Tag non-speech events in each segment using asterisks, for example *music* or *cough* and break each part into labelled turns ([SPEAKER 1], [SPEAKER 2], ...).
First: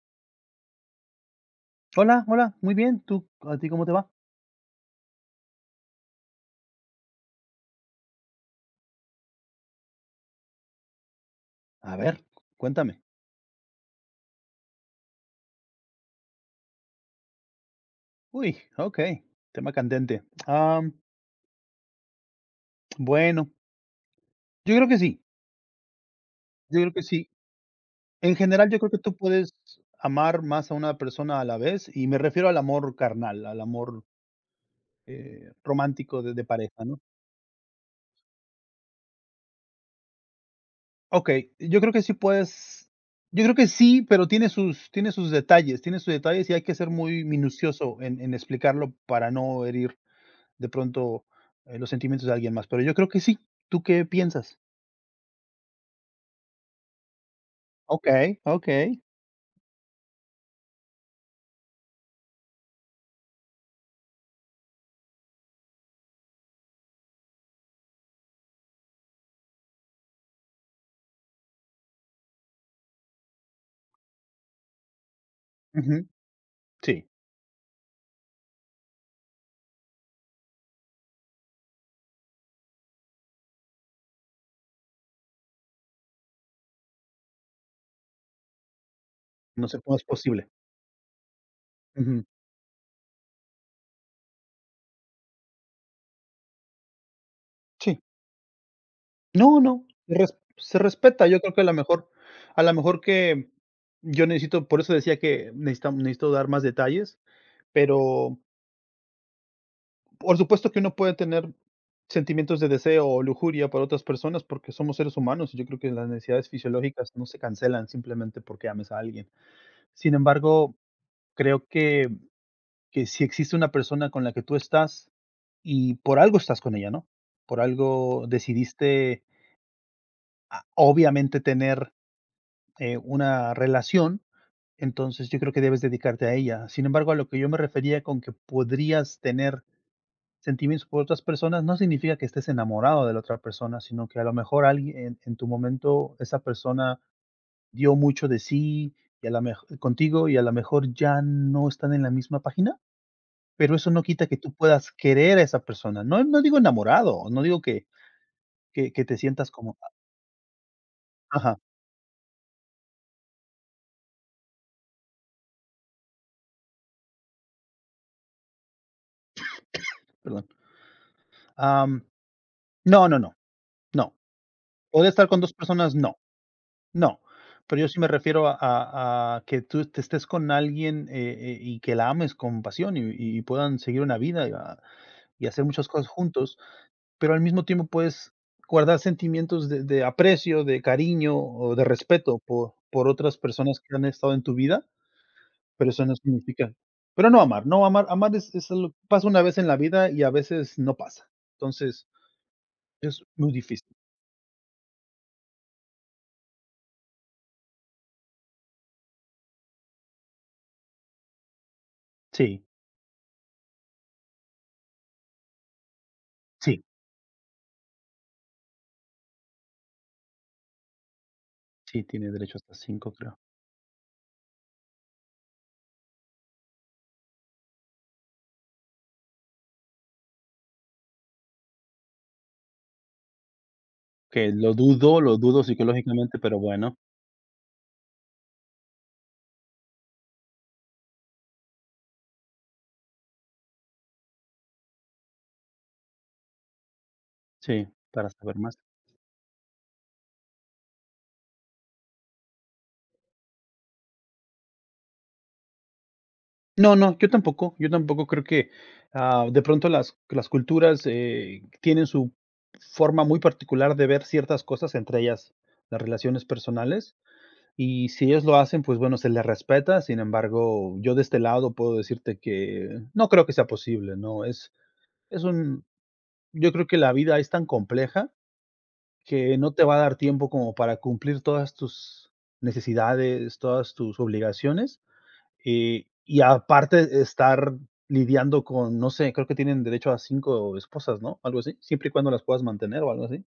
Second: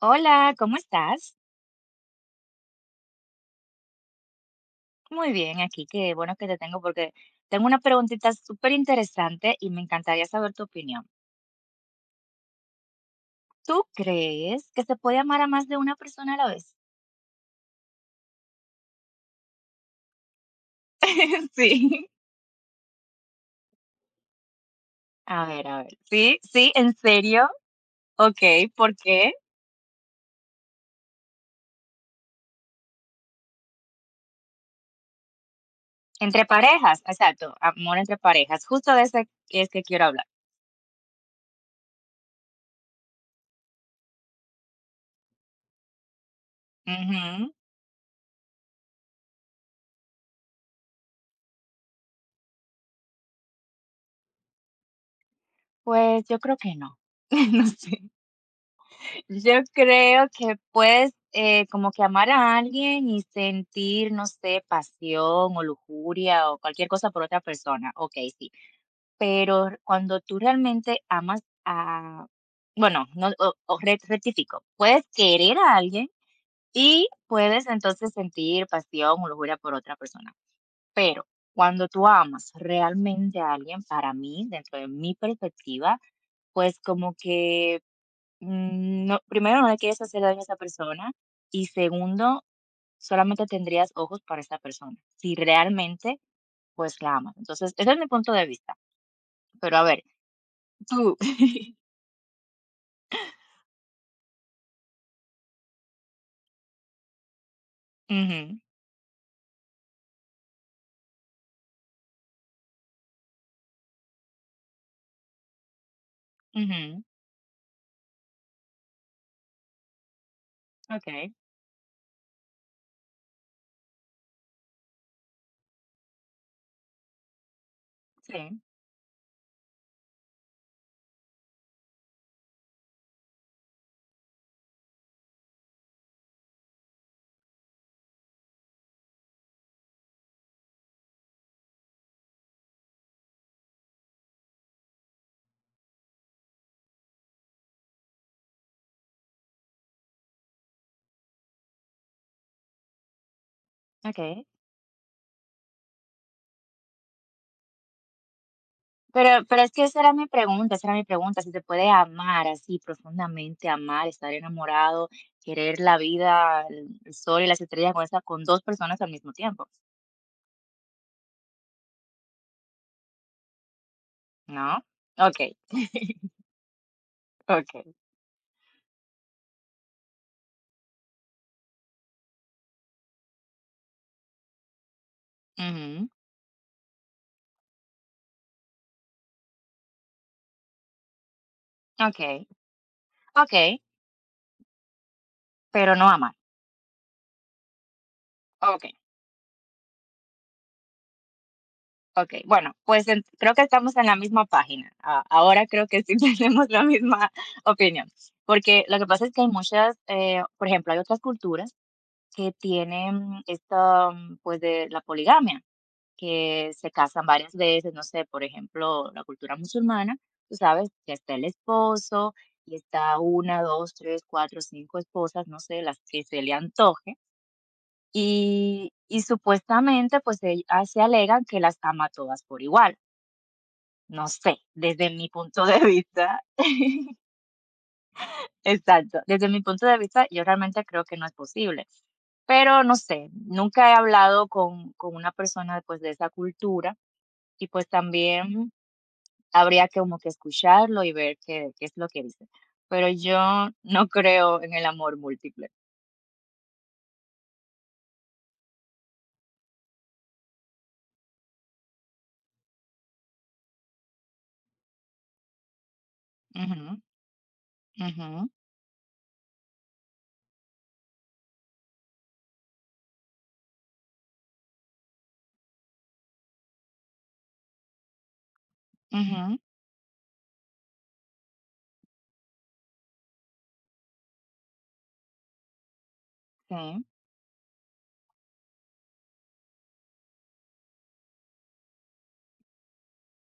[SPEAKER 1] Hola, ¿cómo estás?
[SPEAKER 2] Hola, hola, muy bien. ¿A ti cómo te va?
[SPEAKER 1] Muy bien, aquí qué bueno que te tengo porque tengo una preguntita súper interesante y me encantaría saber tu opinión.
[SPEAKER 2] A ver, cuéntame.
[SPEAKER 1] ¿Tú crees que se puede amar a más de una persona a la vez?
[SPEAKER 2] Uy, ok, tema candente. Am,
[SPEAKER 1] *laughs* Sí.
[SPEAKER 2] bueno, yo creo que sí,
[SPEAKER 1] A ver, a ver. Sí, sí,
[SPEAKER 2] yo creo
[SPEAKER 1] ¿en
[SPEAKER 2] que sí.
[SPEAKER 1] serio?
[SPEAKER 2] En
[SPEAKER 1] Ok,
[SPEAKER 2] general, yo creo
[SPEAKER 1] ¿por
[SPEAKER 2] que tú
[SPEAKER 1] qué?
[SPEAKER 2] puedes amar más a una persona a la vez, y me refiero al amor carnal, al amor romántico de
[SPEAKER 1] Entre
[SPEAKER 2] pareja, ¿no?
[SPEAKER 1] parejas, exacto, amor entre parejas. Justo de ese es que quiero hablar.
[SPEAKER 2] Ok, yo creo que sí puedes, yo creo que sí, pero tiene sus detalles y hay que ser muy
[SPEAKER 1] Ujú.
[SPEAKER 2] minucioso en explicarlo para no herir de pronto, los sentimientos de alguien más, pero yo creo que sí. ¿Tú qué piensas?
[SPEAKER 1] Pues yo creo que no. *laughs* No sé.
[SPEAKER 2] Okey, okey.
[SPEAKER 1] Yo creo que puedes, como que amar a alguien y sentir, no sé, pasión o lujuria o cualquier cosa por otra persona, okey, sí. Pero cuando tú realmente amas a, bueno, no, o re rectifico, puedes querer a
[SPEAKER 2] Ujú,
[SPEAKER 1] alguien
[SPEAKER 2] sí,
[SPEAKER 1] y puedes entonces sentir pasión o lujuria por otra persona, pero cuando tú amas realmente a alguien, para mí, dentro de mi perspectiva, pues como que no, primero,
[SPEAKER 2] no
[SPEAKER 1] no le
[SPEAKER 2] sé cómo
[SPEAKER 1] quieres
[SPEAKER 2] es
[SPEAKER 1] hacer daño a
[SPEAKER 2] posible.
[SPEAKER 1] esa persona, y
[SPEAKER 2] Ujú,
[SPEAKER 1] segundo, solamente tendrías ojos para esa persona, si realmente, pues, la amas. Entonces, ese es
[SPEAKER 2] sí.
[SPEAKER 1] mi punto de vista.
[SPEAKER 2] No, no,
[SPEAKER 1] Pero a ver,
[SPEAKER 2] res se
[SPEAKER 1] tú
[SPEAKER 2] respeta, yo creo que a la
[SPEAKER 1] *laughs*
[SPEAKER 2] mejor a la mejor que yo necesito, por eso decía que necesita necesito dar más detalles, pero
[SPEAKER 1] Ujú,
[SPEAKER 2] por supuesto que uno puede tener sentimientos de deseo o lujuria por otras personas porque somos seres humanos, y yo creo que las necesidades
[SPEAKER 1] ujú,
[SPEAKER 2] fisiológicas no se cancelan simplemente porque ames a alguien. Sin embargo,
[SPEAKER 1] okey,
[SPEAKER 2] creo que si existe una persona con la que tú estás y por algo estás con ella, ¿no? Por algo
[SPEAKER 1] sí,
[SPEAKER 2] decidiste, obviamente, tener, una relación, entonces yo creo que debes dedicarte a ella. Sin embargo, a lo que yo me refería con que podrías tener sentimientos por otras personas, no significa que estés enamorado de la otra persona, sino que a lo mejor alguien en tu momento esa persona dio mucho de sí y a la mejo contigo y a lo mejor ya no están en la misma página. Pero eso no quita que
[SPEAKER 1] okey.
[SPEAKER 2] tú puedas querer a esa persona. No digo enamorado, no digo que te
[SPEAKER 1] Pero
[SPEAKER 2] sientas
[SPEAKER 1] pero es
[SPEAKER 2] como
[SPEAKER 1] que esa era mi pregunta, si
[SPEAKER 2] ajá,
[SPEAKER 1] se puede amar así profundamente, amar, estar enamorado, querer la vida, el sol y las estrellas con esa con 2 personas al mismo tiempo,
[SPEAKER 2] perdón. Am, no, no, no, no.
[SPEAKER 1] ¿no?
[SPEAKER 2] Poder estar con
[SPEAKER 1] Okey,
[SPEAKER 2] 2 personas, no, no. Pero yo
[SPEAKER 1] okey,
[SPEAKER 2] sí
[SPEAKER 1] *laughs*
[SPEAKER 2] me refiero a que tú te estés con alguien, y que la ames con pasión, y puedan seguir una vida, y hacer muchas cosas
[SPEAKER 1] ujú.
[SPEAKER 2] juntos, pero al mismo tiempo puedes guardar sentimientos de aprecio, de cariño o de
[SPEAKER 1] Okey,
[SPEAKER 2] respeto por otras personas
[SPEAKER 1] okey,
[SPEAKER 2] que han estado en tu vida, Pero
[SPEAKER 1] pero
[SPEAKER 2] eso
[SPEAKER 1] no
[SPEAKER 2] no
[SPEAKER 1] amar.
[SPEAKER 2] significa pero no amar amar es algo
[SPEAKER 1] Okey,
[SPEAKER 2] pasa una vez en la vida y a veces no pasa. Entonces,
[SPEAKER 1] okey. Bueno, pues en
[SPEAKER 2] es muy
[SPEAKER 1] creo que
[SPEAKER 2] difícil.
[SPEAKER 1] estamos en la misma página. A ahora creo que sí *laughs* tenemos la misma opinión, porque lo que pasa es que hay muchas, por ejemplo, hay otras culturas que
[SPEAKER 2] Sí,
[SPEAKER 1] tienen esta, pues, de la poligamia, que
[SPEAKER 2] sí,
[SPEAKER 1] se casan varias veces, no sé, por ejemplo, la cultura musulmana, tú sabes que está el
[SPEAKER 2] sí, tiene
[SPEAKER 1] esposo
[SPEAKER 2] derecho hasta
[SPEAKER 1] y
[SPEAKER 2] cinco
[SPEAKER 1] está
[SPEAKER 2] creo.
[SPEAKER 1] una, 2, 3, 4, 5 esposas, no sé, las que se le antoje. Y supuestamente, pues, se alegan que las ama a todas por igual. No
[SPEAKER 2] Que
[SPEAKER 1] sé, desde mi
[SPEAKER 2] lo dudo
[SPEAKER 1] punto de vista
[SPEAKER 2] psicológicamente, pero bueno,
[SPEAKER 1] *laughs* exacto, desde mi punto de vista, yo realmente creo que no es posible. Pero no sé, nunca he hablado con una persona, pues, de esa cultura y,
[SPEAKER 2] sí,
[SPEAKER 1] pues,
[SPEAKER 2] para saber
[SPEAKER 1] también
[SPEAKER 2] más.
[SPEAKER 1] habría que como que escucharlo y ver qué es lo que dice. Pero yo no creo en el amor múltiple.
[SPEAKER 2] No, no, yo tampoco creo que, ah, de pronto las culturas, tienen su forma muy particular de ver ciertas cosas, entre ellas las relaciones
[SPEAKER 1] Ujú,
[SPEAKER 2] personales. Y si ellos
[SPEAKER 1] ujú,
[SPEAKER 2] lo hacen, pues bueno, se les respeta. Sin embargo, yo de este lado puedo decirte que no creo que sea posible, ¿no? Es un Yo creo que la vida es tan compleja
[SPEAKER 1] ujú,
[SPEAKER 2] que no te va a dar tiempo como para cumplir todas tus necesidades, todas tus obligaciones, y
[SPEAKER 1] sí,
[SPEAKER 2] aparte estar lidiando con, no sé, creo que tienen derecho a 5 esposas, ¿no? Algo así, siempre y cuando las puedas mantener o algo así.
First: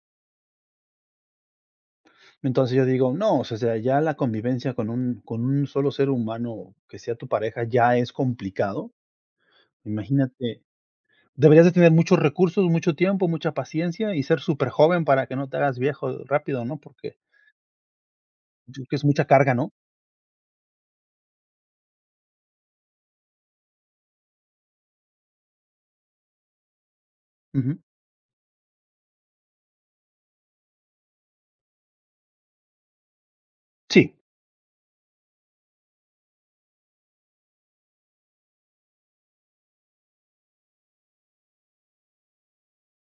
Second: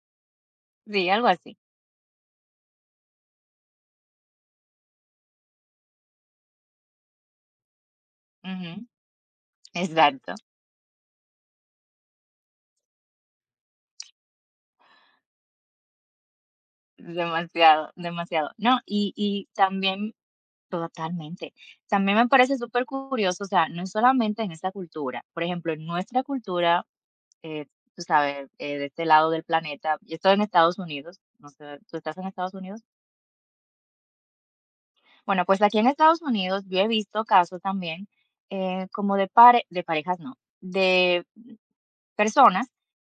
[SPEAKER 1] sí, algo así.
[SPEAKER 2] Entonces yo digo, no, o sea, ya la convivencia con un solo ser humano que sea tu pareja ya es
[SPEAKER 1] Ujú,
[SPEAKER 2] complicado.
[SPEAKER 1] exacto.
[SPEAKER 2] Imagínate, deberías de tener muchos recursos, mucho tiempo, mucha paciencia y ser súper joven para que no te hagas viejo rápido, ¿no? Porque
[SPEAKER 1] Demasiado, demasiado.
[SPEAKER 2] yo
[SPEAKER 1] No,
[SPEAKER 2] creo que es
[SPEAKER 1] y
[SPEAKER 2] mucha
[SPEAKER 1] y
[SPEAKER 2] carga, ¿no?
[SPEAKER 1] también totalmente. También me parece súper curioso, o sea, no es solamente en esa cultura. Por ejemplo, en nuestra cultura, eh,
[SPEAKER 2] Ujú.
[SPEAKER 1] tú sabes, de este lado del planeta, yo estoy en Estados Unidos, no sé, ¿tú estás en Estados Unidos?
[SPEAKER 2] Sí,
[SPEAKER 1] Bueno, pues aquí en Estados Unidos yo he visto casos también, como de pare de parejas no, de personas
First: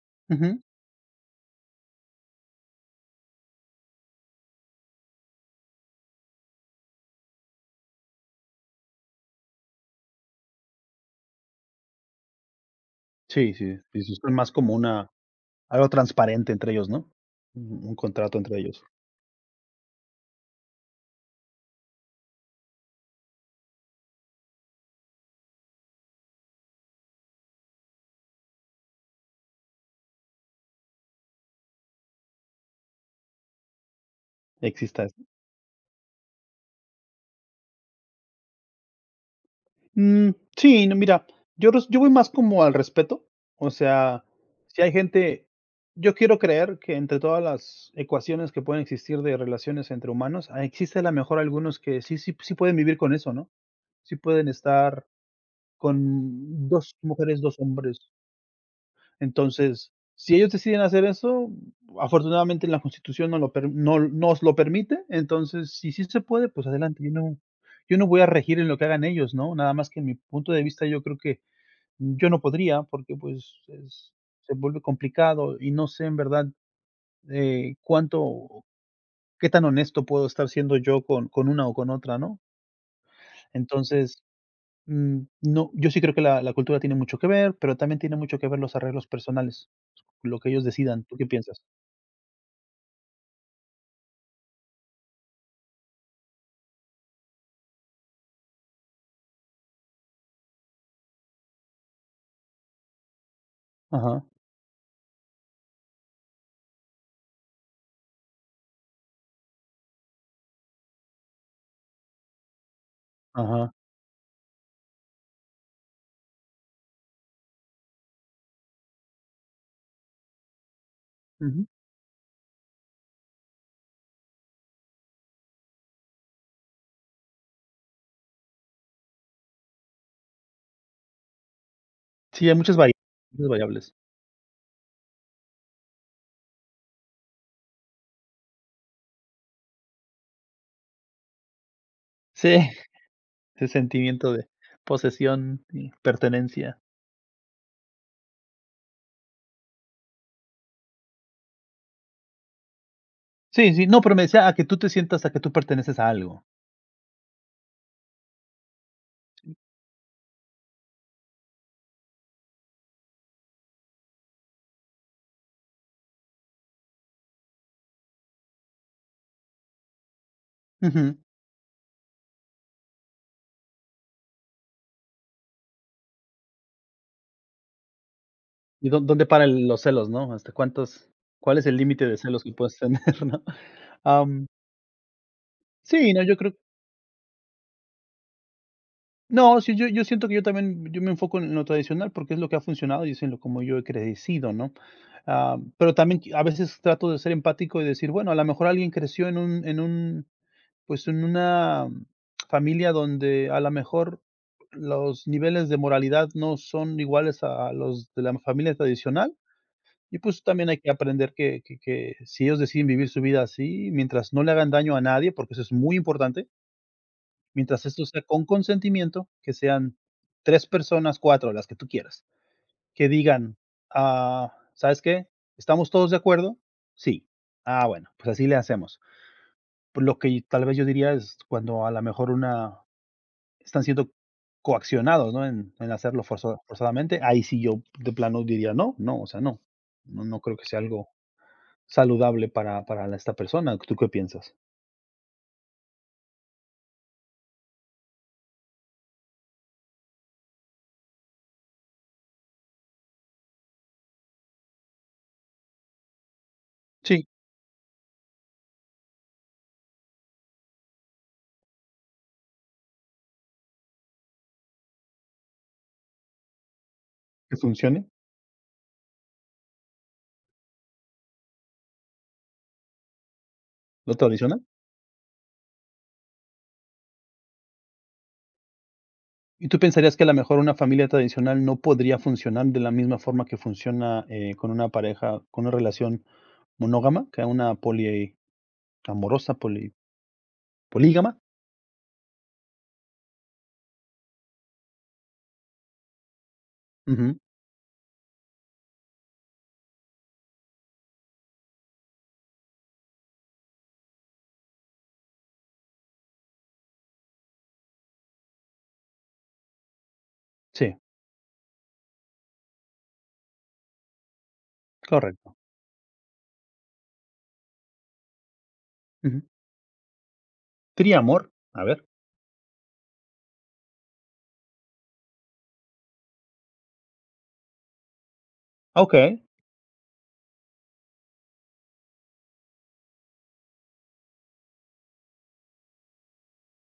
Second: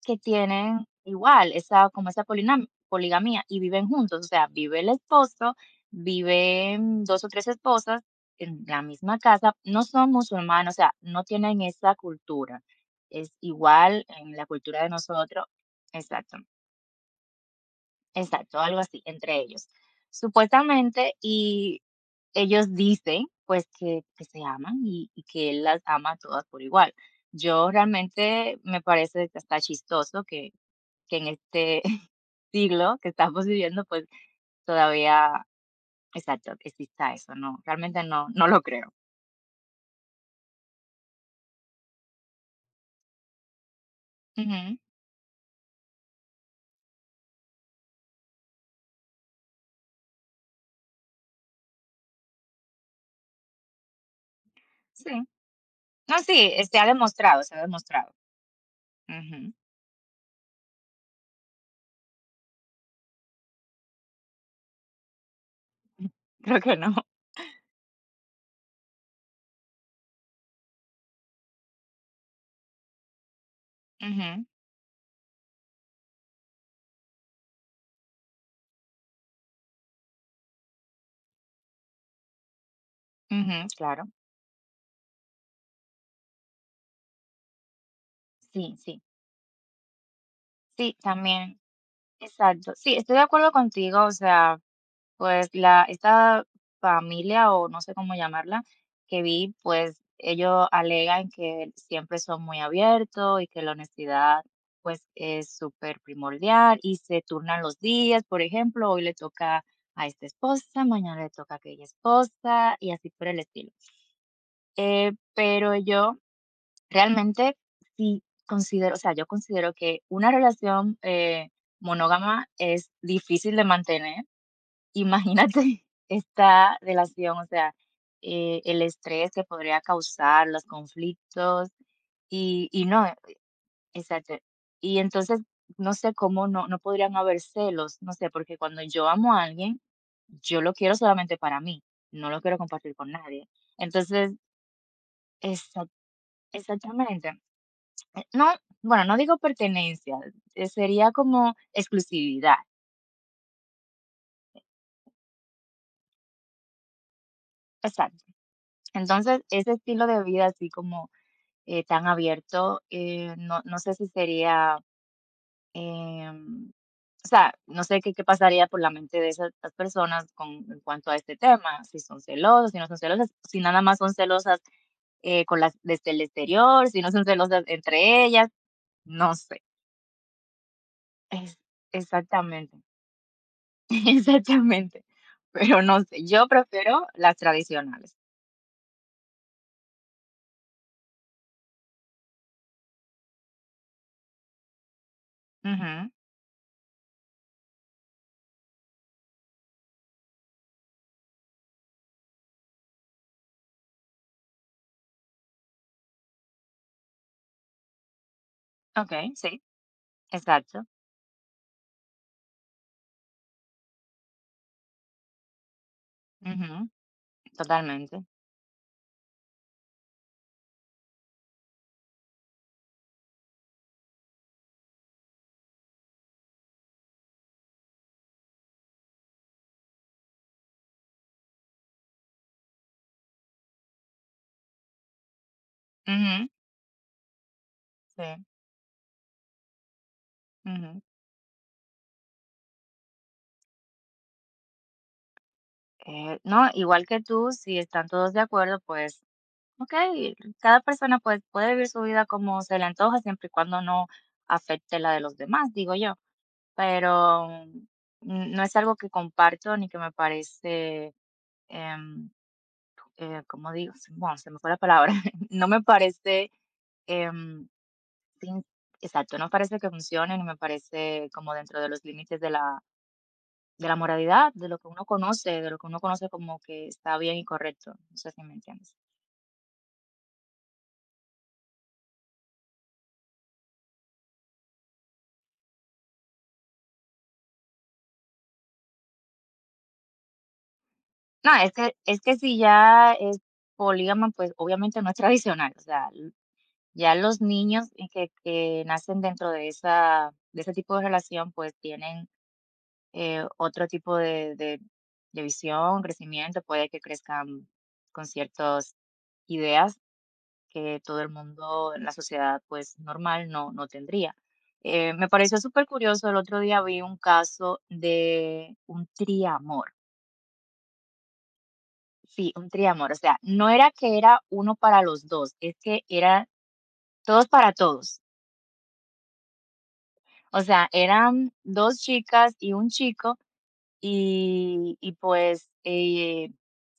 [SPEAKER 1] que
[SPEAKER 2] ujú.
[SPEAKER 1] tienen igual esa como esa polinam poligamia y viven juntos, o sea, vive el esposo, viven 2 o 3 esposas en la misma casa, no son musulmanes, o sea, no tienen esa cultura. Es
[SPEAKER 2] Sí, sí, sí,
[SPEAKER 1] igual
[SPEAKER 2] sí, son
[SPEAKER 1] en la
[SPEAKER 2] más como
[SPEAKER 1] cultura de
[SPEAKER 2] una
[SPEAKER 1] nosotros,
[SPEAKER 2] algo
[SPEAKER 1] exacto.
[SPEAKER 2] transparente entre ellos, ¿no? Un contrato entre
[SPEAKER 1] Exacto, algo
[SPEAKER 2] ellos.
[SPEAKER 1] así, entre ellos. Supuestamente, y ellos dicen, pues, que se aman, y que él las ama a todas por igual. Yo, realmente, me parece que está chistoso que en este *laughs* siglo que estamos viviendo, pues,
[SPEAKER 2] Exista.
[SPEAKER 1] todavía, exacto, exista eso, no, realmente no, no lo creo.
[SPEAKER 2] Mm, sí, no, mira, yo voy más como al respeto, o sea,
[SPEAKER 1] Ujú.
[SPEAKER 2] si hay gente yo quiero creer que entre todas las ecuaciones que pueden existir de relaciones entre humanos, existe a la mejor algunos que sí sí sí pueden vivir con eso, ¿no? Sí pueden estar
[SPEAKER 1] Sí, no, sí,
[SPEAKER 2] con
[SPEAKER 1] se ha
[SPEAKER 2] 2 mujeres,
[SPEAKER 1] demostrado, se
[SPEAKER 2] 2
[SPEAKER 1] ha
[SPEAKER 2] hombres.
[SPEAKER 1] demostrado. Ujú,
[SPEAKER 2] Entonces, si ellos deciden hacer eso, afortunadamente en la Constitución no lo per- no, nos lo permite, entonces si sí
[SPEAKER 1] *laughs*
[SPEAKER 2] se puede,
[SPEAKER 1] creo
[SPEAKER 2] pues
[SPEAKER 1] que no.
[SPEAKER 2] adelante, yo no voy a regir en lo que hagan ellos, ¿no? Nada más que en mi punto de vista yo creo que yo no podría porque pues
[SPEAKER 1] Ujú,
[SPEAKER 2] se vuelve complicado y no sé en verdad eh, cuánto, qué tan honesto puedo estar siendo yo con una o con otra, ¿no?
[SPEAKER 1] ujú, claro,
[SPEAKER 2] Entonces, no, yo sí creo que la cultura tiene mucho que ver, pero también tiene mucho que ver
[SPEAKER 1] sí,
[SPEAKER 2] los
[SPEAKER 1] sí,
[SPEAKER 2] arreglos personales, lo que ellos
[SPEAKER 1] sí,
[SPEAKER 2] decidan. ¿Tú qué
[SPEAKER 1] también.
[SPEAKER 2] piensas?
[SPEAKER 1] Exacto. Sí, estoy de acuerdo contigo, o sea, pues la esta familia, o no sé cómo llamarla, que vi, pues ellos alegan que siempre son muy abiertos y que la
[SPEAKER 2] Ajá,
[SPEAKER 1] honestidad pues es súper primordial, y se turnan los días, por ejemplo, hoy le toca a esta esposa, mañana le toca a aquella esposa y así por el estilo.
[SPEAKER 2] ajá.
[SPEAKER 1] Pero yo realmente sí considero, o sea, yo considero que una relación,
[SPEAKER 2] Ujú.
[SPEAKER 1] monógama es difícil de mantener. Imagínate *laughs* esta relación, o sea, el estrés que podría causar, los conflictos
[SPEAKER 2] Sí, hay
[SPEAKER 1] y y no,
[SPEAKER 2] muchas variables.
[SPEAKER 1] exacto. Y entonces, no sé cómo no podrían haber celos, no sé, porque cuando yo amo a alguien, yo lo quiero solamente para mí, no lo quiero
[SPEAKER 2] Sí,
[SPEAKER 1] compartir con nadie.
[SPEAKER 2] ese
[SPEAKER 1] Entonces,
[SPEAKER 2] sentimiento de posesión
[SPEAKER 1] exac
[SPEAKER 2] y pertenencia.
[SPEAKER 1] exactamente. No, bueno, no digo pertenencia, sería como exclusividad.
[SPEAKER 2] Sí, sí, no, pero me decía a que tú perteneces a algo.
[SPEAKER 1] Exacto. Entonces, ese estilo de vida así como tan abierto, no, no sé si sería, em, o sea, no sé qué pasaría por la mente de esas personas con, en cuanto a
[SPEAKER 2] Ujú.
[SPEAKER 1] este tema, si son celosas, si no son celosas, si nada más son celosas, con las desde el exterior, si no son celosas entre ellas,
[SPEAKER 2] ¿Y dó dónde
[SPEAKER 1] no
[SPEAKER 2] paran
[SPEAKER 1] sé.
[SPEAKER 2] el los celos, no? ¿Hasta cuántos
[SPEAKER 1] Es-
[SPEAKER 2] cuál es el límite de celos que puedes
[SPEAKER 1] exactamente.
[SPEAKER 2] tener, *laughs* no?
[SPEAKER 1] *laughs*
[SPEAKER 2] Am,
[SPEAKER 1] Exactamente, pero no
[SPEAKER 2] sí, no,
[SPEAKER 1] sé,
[SPEAKER 2] yo
[SPEAKER 1] yo
[SPEAKER 2] creo
[SPEAKER 1] prefiero las tradicionales.
[SPEAKER 2] no, sí, yo siento que yo también yo me enfoco en lo tradicional porque es lo que ha funcionado y es en lo como yo he crecido, ¿no? Ah, pero
[SPEAKER 1] Ujú,
[SPEAKER 2] también a veces trato de ser empático y decir, bueno, a lo mejor alguien creció en un Pues en una familia donde a la mejor los niveles de moralidad no son iguales a los de la familia
[SPEAKER 1] okey,
[SPEAKER 2] tradicional,
[SPEAKER 1] sí,
[SPEAKER 2] y pues también hay
[SPEAKER 1] exacto.
[SPEAKER 2] que aprender que si ellos deciden vivir su vida así, mientras no le hagan daño a nadie, porque eso es muy importante,
[SPEAKER 1] Ujú,
[SPEAKER 2] mientras esto
[SPEAKER 1] totalmente.
[SPEAKER 2] sea con consentimiento, que sean 3 personas, 4 las que tú quieras, que digan: "Ah, ¿sabes qué? ¿Estamos todos de acuerdo? Sí. Ah, bueno, pues así le hacemos". Pues lo que tal vez yo diría es cuando a la mejor una Están siendo coaccionados, ¿no? En hacerlo
[SPEAKER 1] Ujú,
[SPEAKER 2] forzadamente. Ahí sí yo de plano
[SPEAKER 1] sí,
[SPEAKER 2] diría: "No, no, o sea, no". No creo que sea
[SPEAKER 1] ujú.
[SPEAKER 2] algo saludable para la esta persona, ¿tú qué piensas?
[SPEAKER 1] No, igual que tú, si están todos de acuerdo, pues, okey, cada persona, pues, puede vivir su vida como se le antoja, siempre y cuando no afecte la de los demás, digo yo,
[SPEAKER 2] Sí,
[SPEAKER 1] pero, no es algo que comparto ni que me parece, em ¿cómo digo? Bueno, se me fue la palabra. *laughs* No me parece,
[SPEAKER 2] que
[SPEAKER 1] em,
[SPEAKER 2] funcione,
[SPEAKER 1] sin- exacto, no parece que funcione, ni me parece como dentro de los límites de la,
[SPEAKER 2] lo
[SPEAKER 1] moralidad,
[SPEAKER 2] tradicional.
[SPEAKER 1] de lo que uno conoce, de lo que uno conoce como que está bien y correcto. No sé si me entiendes.
[SPEAKER 2] ¿Y tú pensarías que a lo mejor una familia tradicional no podría funcionar de la misma forma que funciona, con una pareja, con una relación monógama, que una poliamorosa, poli polígama?
[SPEAKER 1] No, es que si ya es polígama, pues obviamente no es tradicional. O sea, ya
[SPEAKER 2] Ujú,
[SPEAKER 1] los niños y que nacen dentro de ese tipo de relación, pues tienen otro tipo de visión, crecimiento, puede que crezcan con ciertas ideas
[SPEAKER 2] sí,
[SPEAKER 1] que todo el mundo en la sociedad pues normal no tendría. Me
[SPEAKER 2] correcto.
[SPEAKER 1] pareció súper curioso, el otro día vi un caso de un
[SPEAKER 2] Ujú.
[SPEAKER 1] triamor,
[SPEAKER 2] Triamor, a ver,
[SPEAKER 1] sí, un triamor, o sea, no era que era uno para los dos, es que era todos para todos.
[SPEAKER 2] okey.
[SPEAKER 1] O sea, eran dos chicas y un chico. Y pues,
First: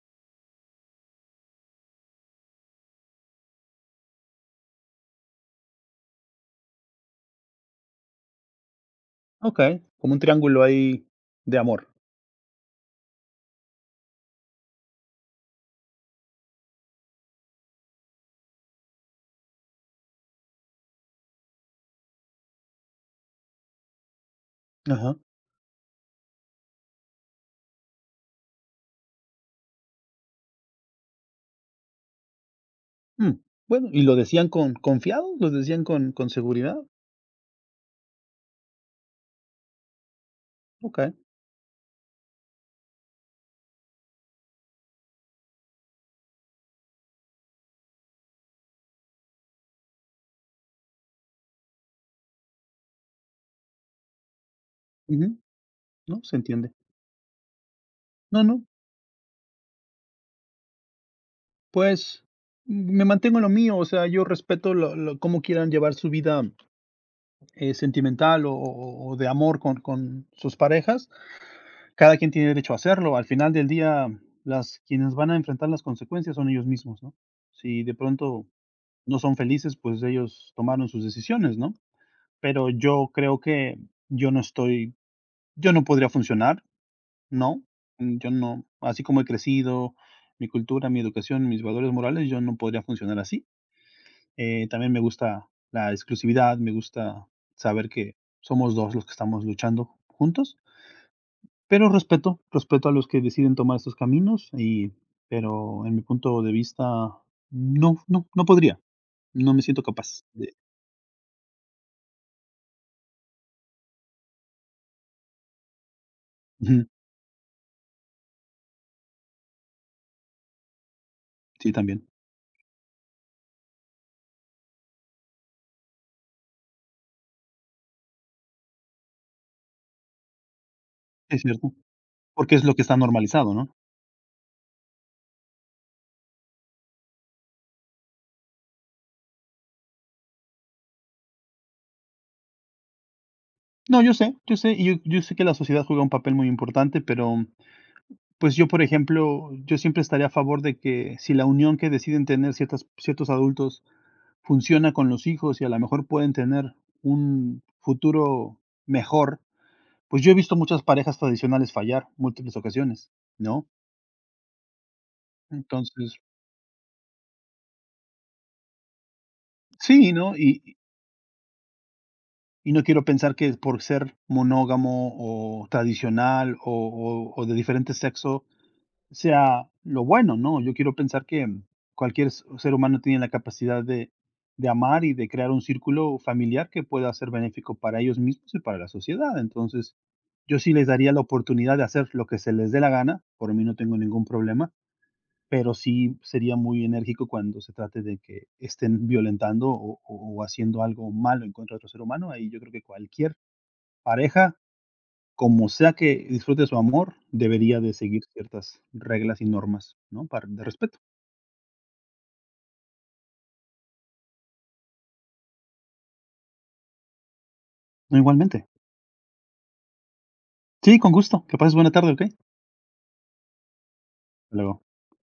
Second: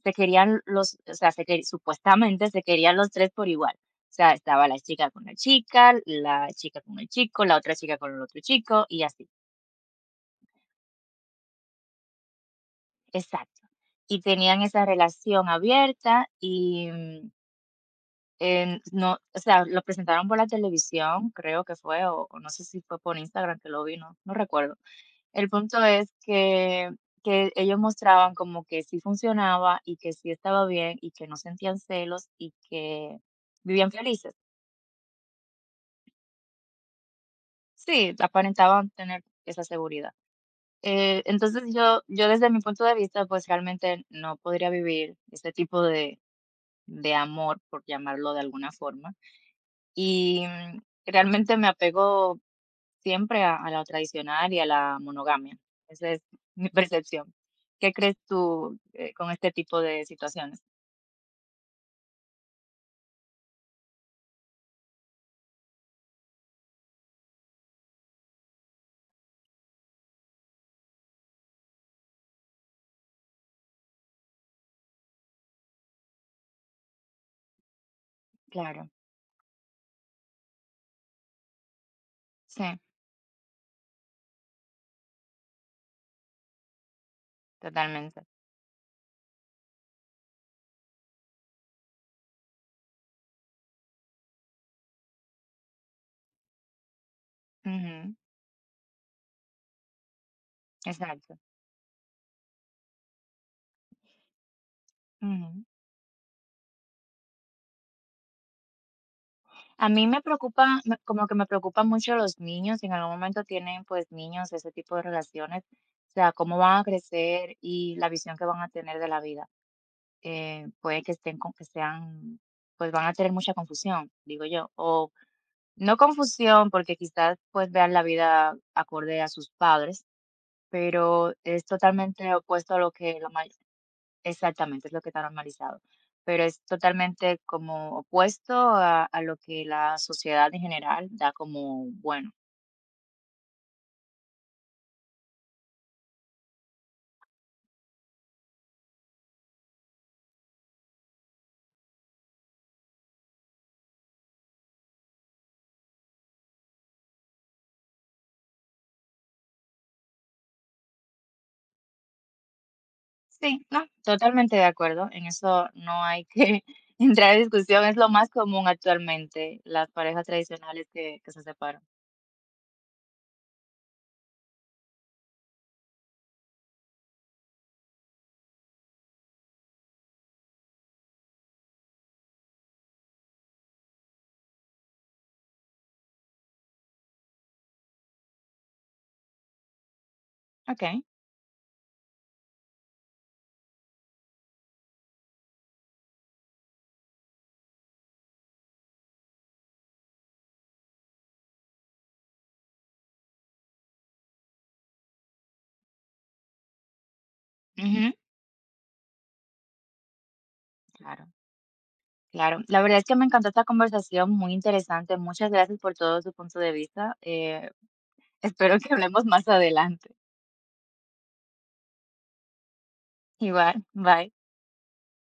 [SPEAKER 1] se querían los o sea, se que supuestamente se querían los 3 por igual. O sea, estaba la chica con el chico, la otra chica con el otro chico y así.
[SPEAKER 2] Okey, como un triángulo ahí de amor.
[SPEAKER 1] Exacto. Y tenían esa relación abierta y, en no, o sea, lo presentaron por la televisión, creo que fue, o no sé si fue por Instagram que lo vi, no recuerdo.
[SPEAKER 2] Ajá.
[SPEAKER 1] El punto es que ellos mostraban como que sí funcionaba, y que sí estaba bien, y que no sentían celos, y que
[SPEAKER 2] Mm, bueno,
[SPEAKER 1] vivían felices.
[SPEAKER 2] ¿Lo decían con seguridad?
[SPEAKER 1] Sí, aparentaban tener esa seguridad.
[SPEAKER 2] Okey.
[SPEAKER 1] Entonces, yo desde mi punto de vista, pues, realmente no podría vivir ese tipo de amor, por llamarlo de alguna forma, y, realmente me apego siempre a la tradicional y a la
[SPEAKER 2] Ujú.
[SPEAKER 1] monogamia. Esa
[SPEAKER 2] No,
[SPEAKER 1] es
[SPEAKER 2] se
[SPEAKER 1] *laughs* mi
[SPEAKER 2] entiende.
[SPEAKER 1] percepción. ¿Qué crees
[SPEAKER 2] No, no,
[SPEAKER 1] tú, con este tipo de situaciones?
[SPEAKER 2] pues, me mantengo en lo mío, o sea, yo respeto lo cómo quieran llevar su vida, sentimental o de amor con sus parejas. Cada quien tiene derecho a hacerlo. Al final del día, las quienes van a enfrentar las consecuencias son ellos mismos, ¿no? Si de pronto
[SPEAKER 1] Claro,
[SPEAKER 2] no son felices, pues ellos tomaron sus decisiones, ¿no?
[SPEAKER 1] sí,
[SPEAKER 2] Pero yo creo que yo no estoy yo no podría funcionar, no,
[SPEAKER 1] totalmente.
[SPEAKER 2] yo no, así como he crecido, mi cultura, mi educación, mis valores morales, yo no podría funcionar así. También me gusta la exclusividad, me gusta saber que
[SPEAKER 1] Ujú,
[SPEAKER 2] somos 2 los que estamos luchando juntos,
[SPEAKER 1] exacto.
[SPEAKER 2] pero respeto, respeto a los que deciden tomar estos caminos y
[SPEAKER 1] Ujú.
[SPEAKER 2] pero en mi punto de vista, no podría, no me siento
[SPEAKER 1] A mí me
[SPEAKER 2] capaz de.
[SPEAKER 1] preocupa, como que me preocupan mucho los niños, si en algún momento tienen pues niños, ese tipo de relaciones, o sea, cómo van a crecer y la visión que van a tener de la vida. Puede que estén con
[SPEAKER 2] *laughs*
[SPEAKER 1] que
[SPEAKER 2] Sí, también,
[SPEAKER 1] sean, pues van a tener mucha confusión, digo yo, o no confusión, porque quizás pues vean la vida acorde a sus padres, pero
[SPEAKER 2] es
[SPEAKER 1] es
[SPEAKER 2] cierto,
[SPEAKER 1] totalmente
[SPEAKER 2] porque es
[SPEAKER 1] opuesto
[SPEAKER 2] lo
[SPEAKER 1] a
[SPEAKER 2] que
[SPEAKER 1] lo
[SPEAKER 2] está
[SPEAKER 1] que
[SPEAKER 2] normalizado, ¿no?
[SPEAKER 1] exactamente es lo que está normalizado, pero es totalmente como opuesto a lo que la sociedad en general da como bueno.
[SPEAKER 2] No, yo sé, y yo sé que la sociedad juega un papel muy importante, pero, pues, yo, por ejemplo, yo siempre estaré a favor de que si la unión que deciden tener ciertas ciertos adultos funciona con los hijos y a lo mejor pueden tener un futuro mejor, pues, yo he visto muchas parejas tradicionales fallar múltiples ocasiones,
[SPEAKER 1] Sí,
[SPEAKER 2] ¿no?
[SPEAKER 1] no, totalmente de acuerdo, en eso no
[SPEAKER 2] Entonces
[SPEAKER 1] hay que *laughs* entrar en discusión, es lo más común actualmente, las
[SPEAKER 2] sí,
[SPEAKER 1] parejas
[SPEAKER 2] ¿no? Y y
[SPEAKER 1] tradicionales que se separan.
[SPEAKER 2] y no quiero pensar que por ser monógamo o tradicional o de diferente sexo sea lo bueno, ¿no? Yo quiero pensar que cualquier ser humano tiene la capacidad de amar y de crear un círculo familiar que pueda ser benéfico para ellos mismos y para la sociedad. Entonces, yo sí
[SPEAKER 1] Ok,
[SPEAKER 2] les daría la oportunidad de hacer lo que se les dé la gana, por mí no tengo ningún problema, pero sí sería muy enérgico cuando se trate de que estén violentando o haciendo algo malo en contra de otro ser humano. Ahí yo creo que cualquier pareja como sea que disfrute su amor, debería de
[SPEAKER 1] ujú,
[SPEAKER 2] seguir ciertas reglas y normas, ¿no? Para de respeto.
[SPEAKER 1] claro. Claro, la verdad es que me encantó esta conversación, muy interesante. Muchas gracias por todo su punto de vista.
[SPEAKER 2] No, igualmente.
[SPEAKER 1] Espero que hablemos más adelante.
[SPEAKER 2] Sí, con gusto. Que pases buena tarde, ¿ok? Hasta
[SPEAKER 1] Igual, bye.
[SPEAKER 2] luego.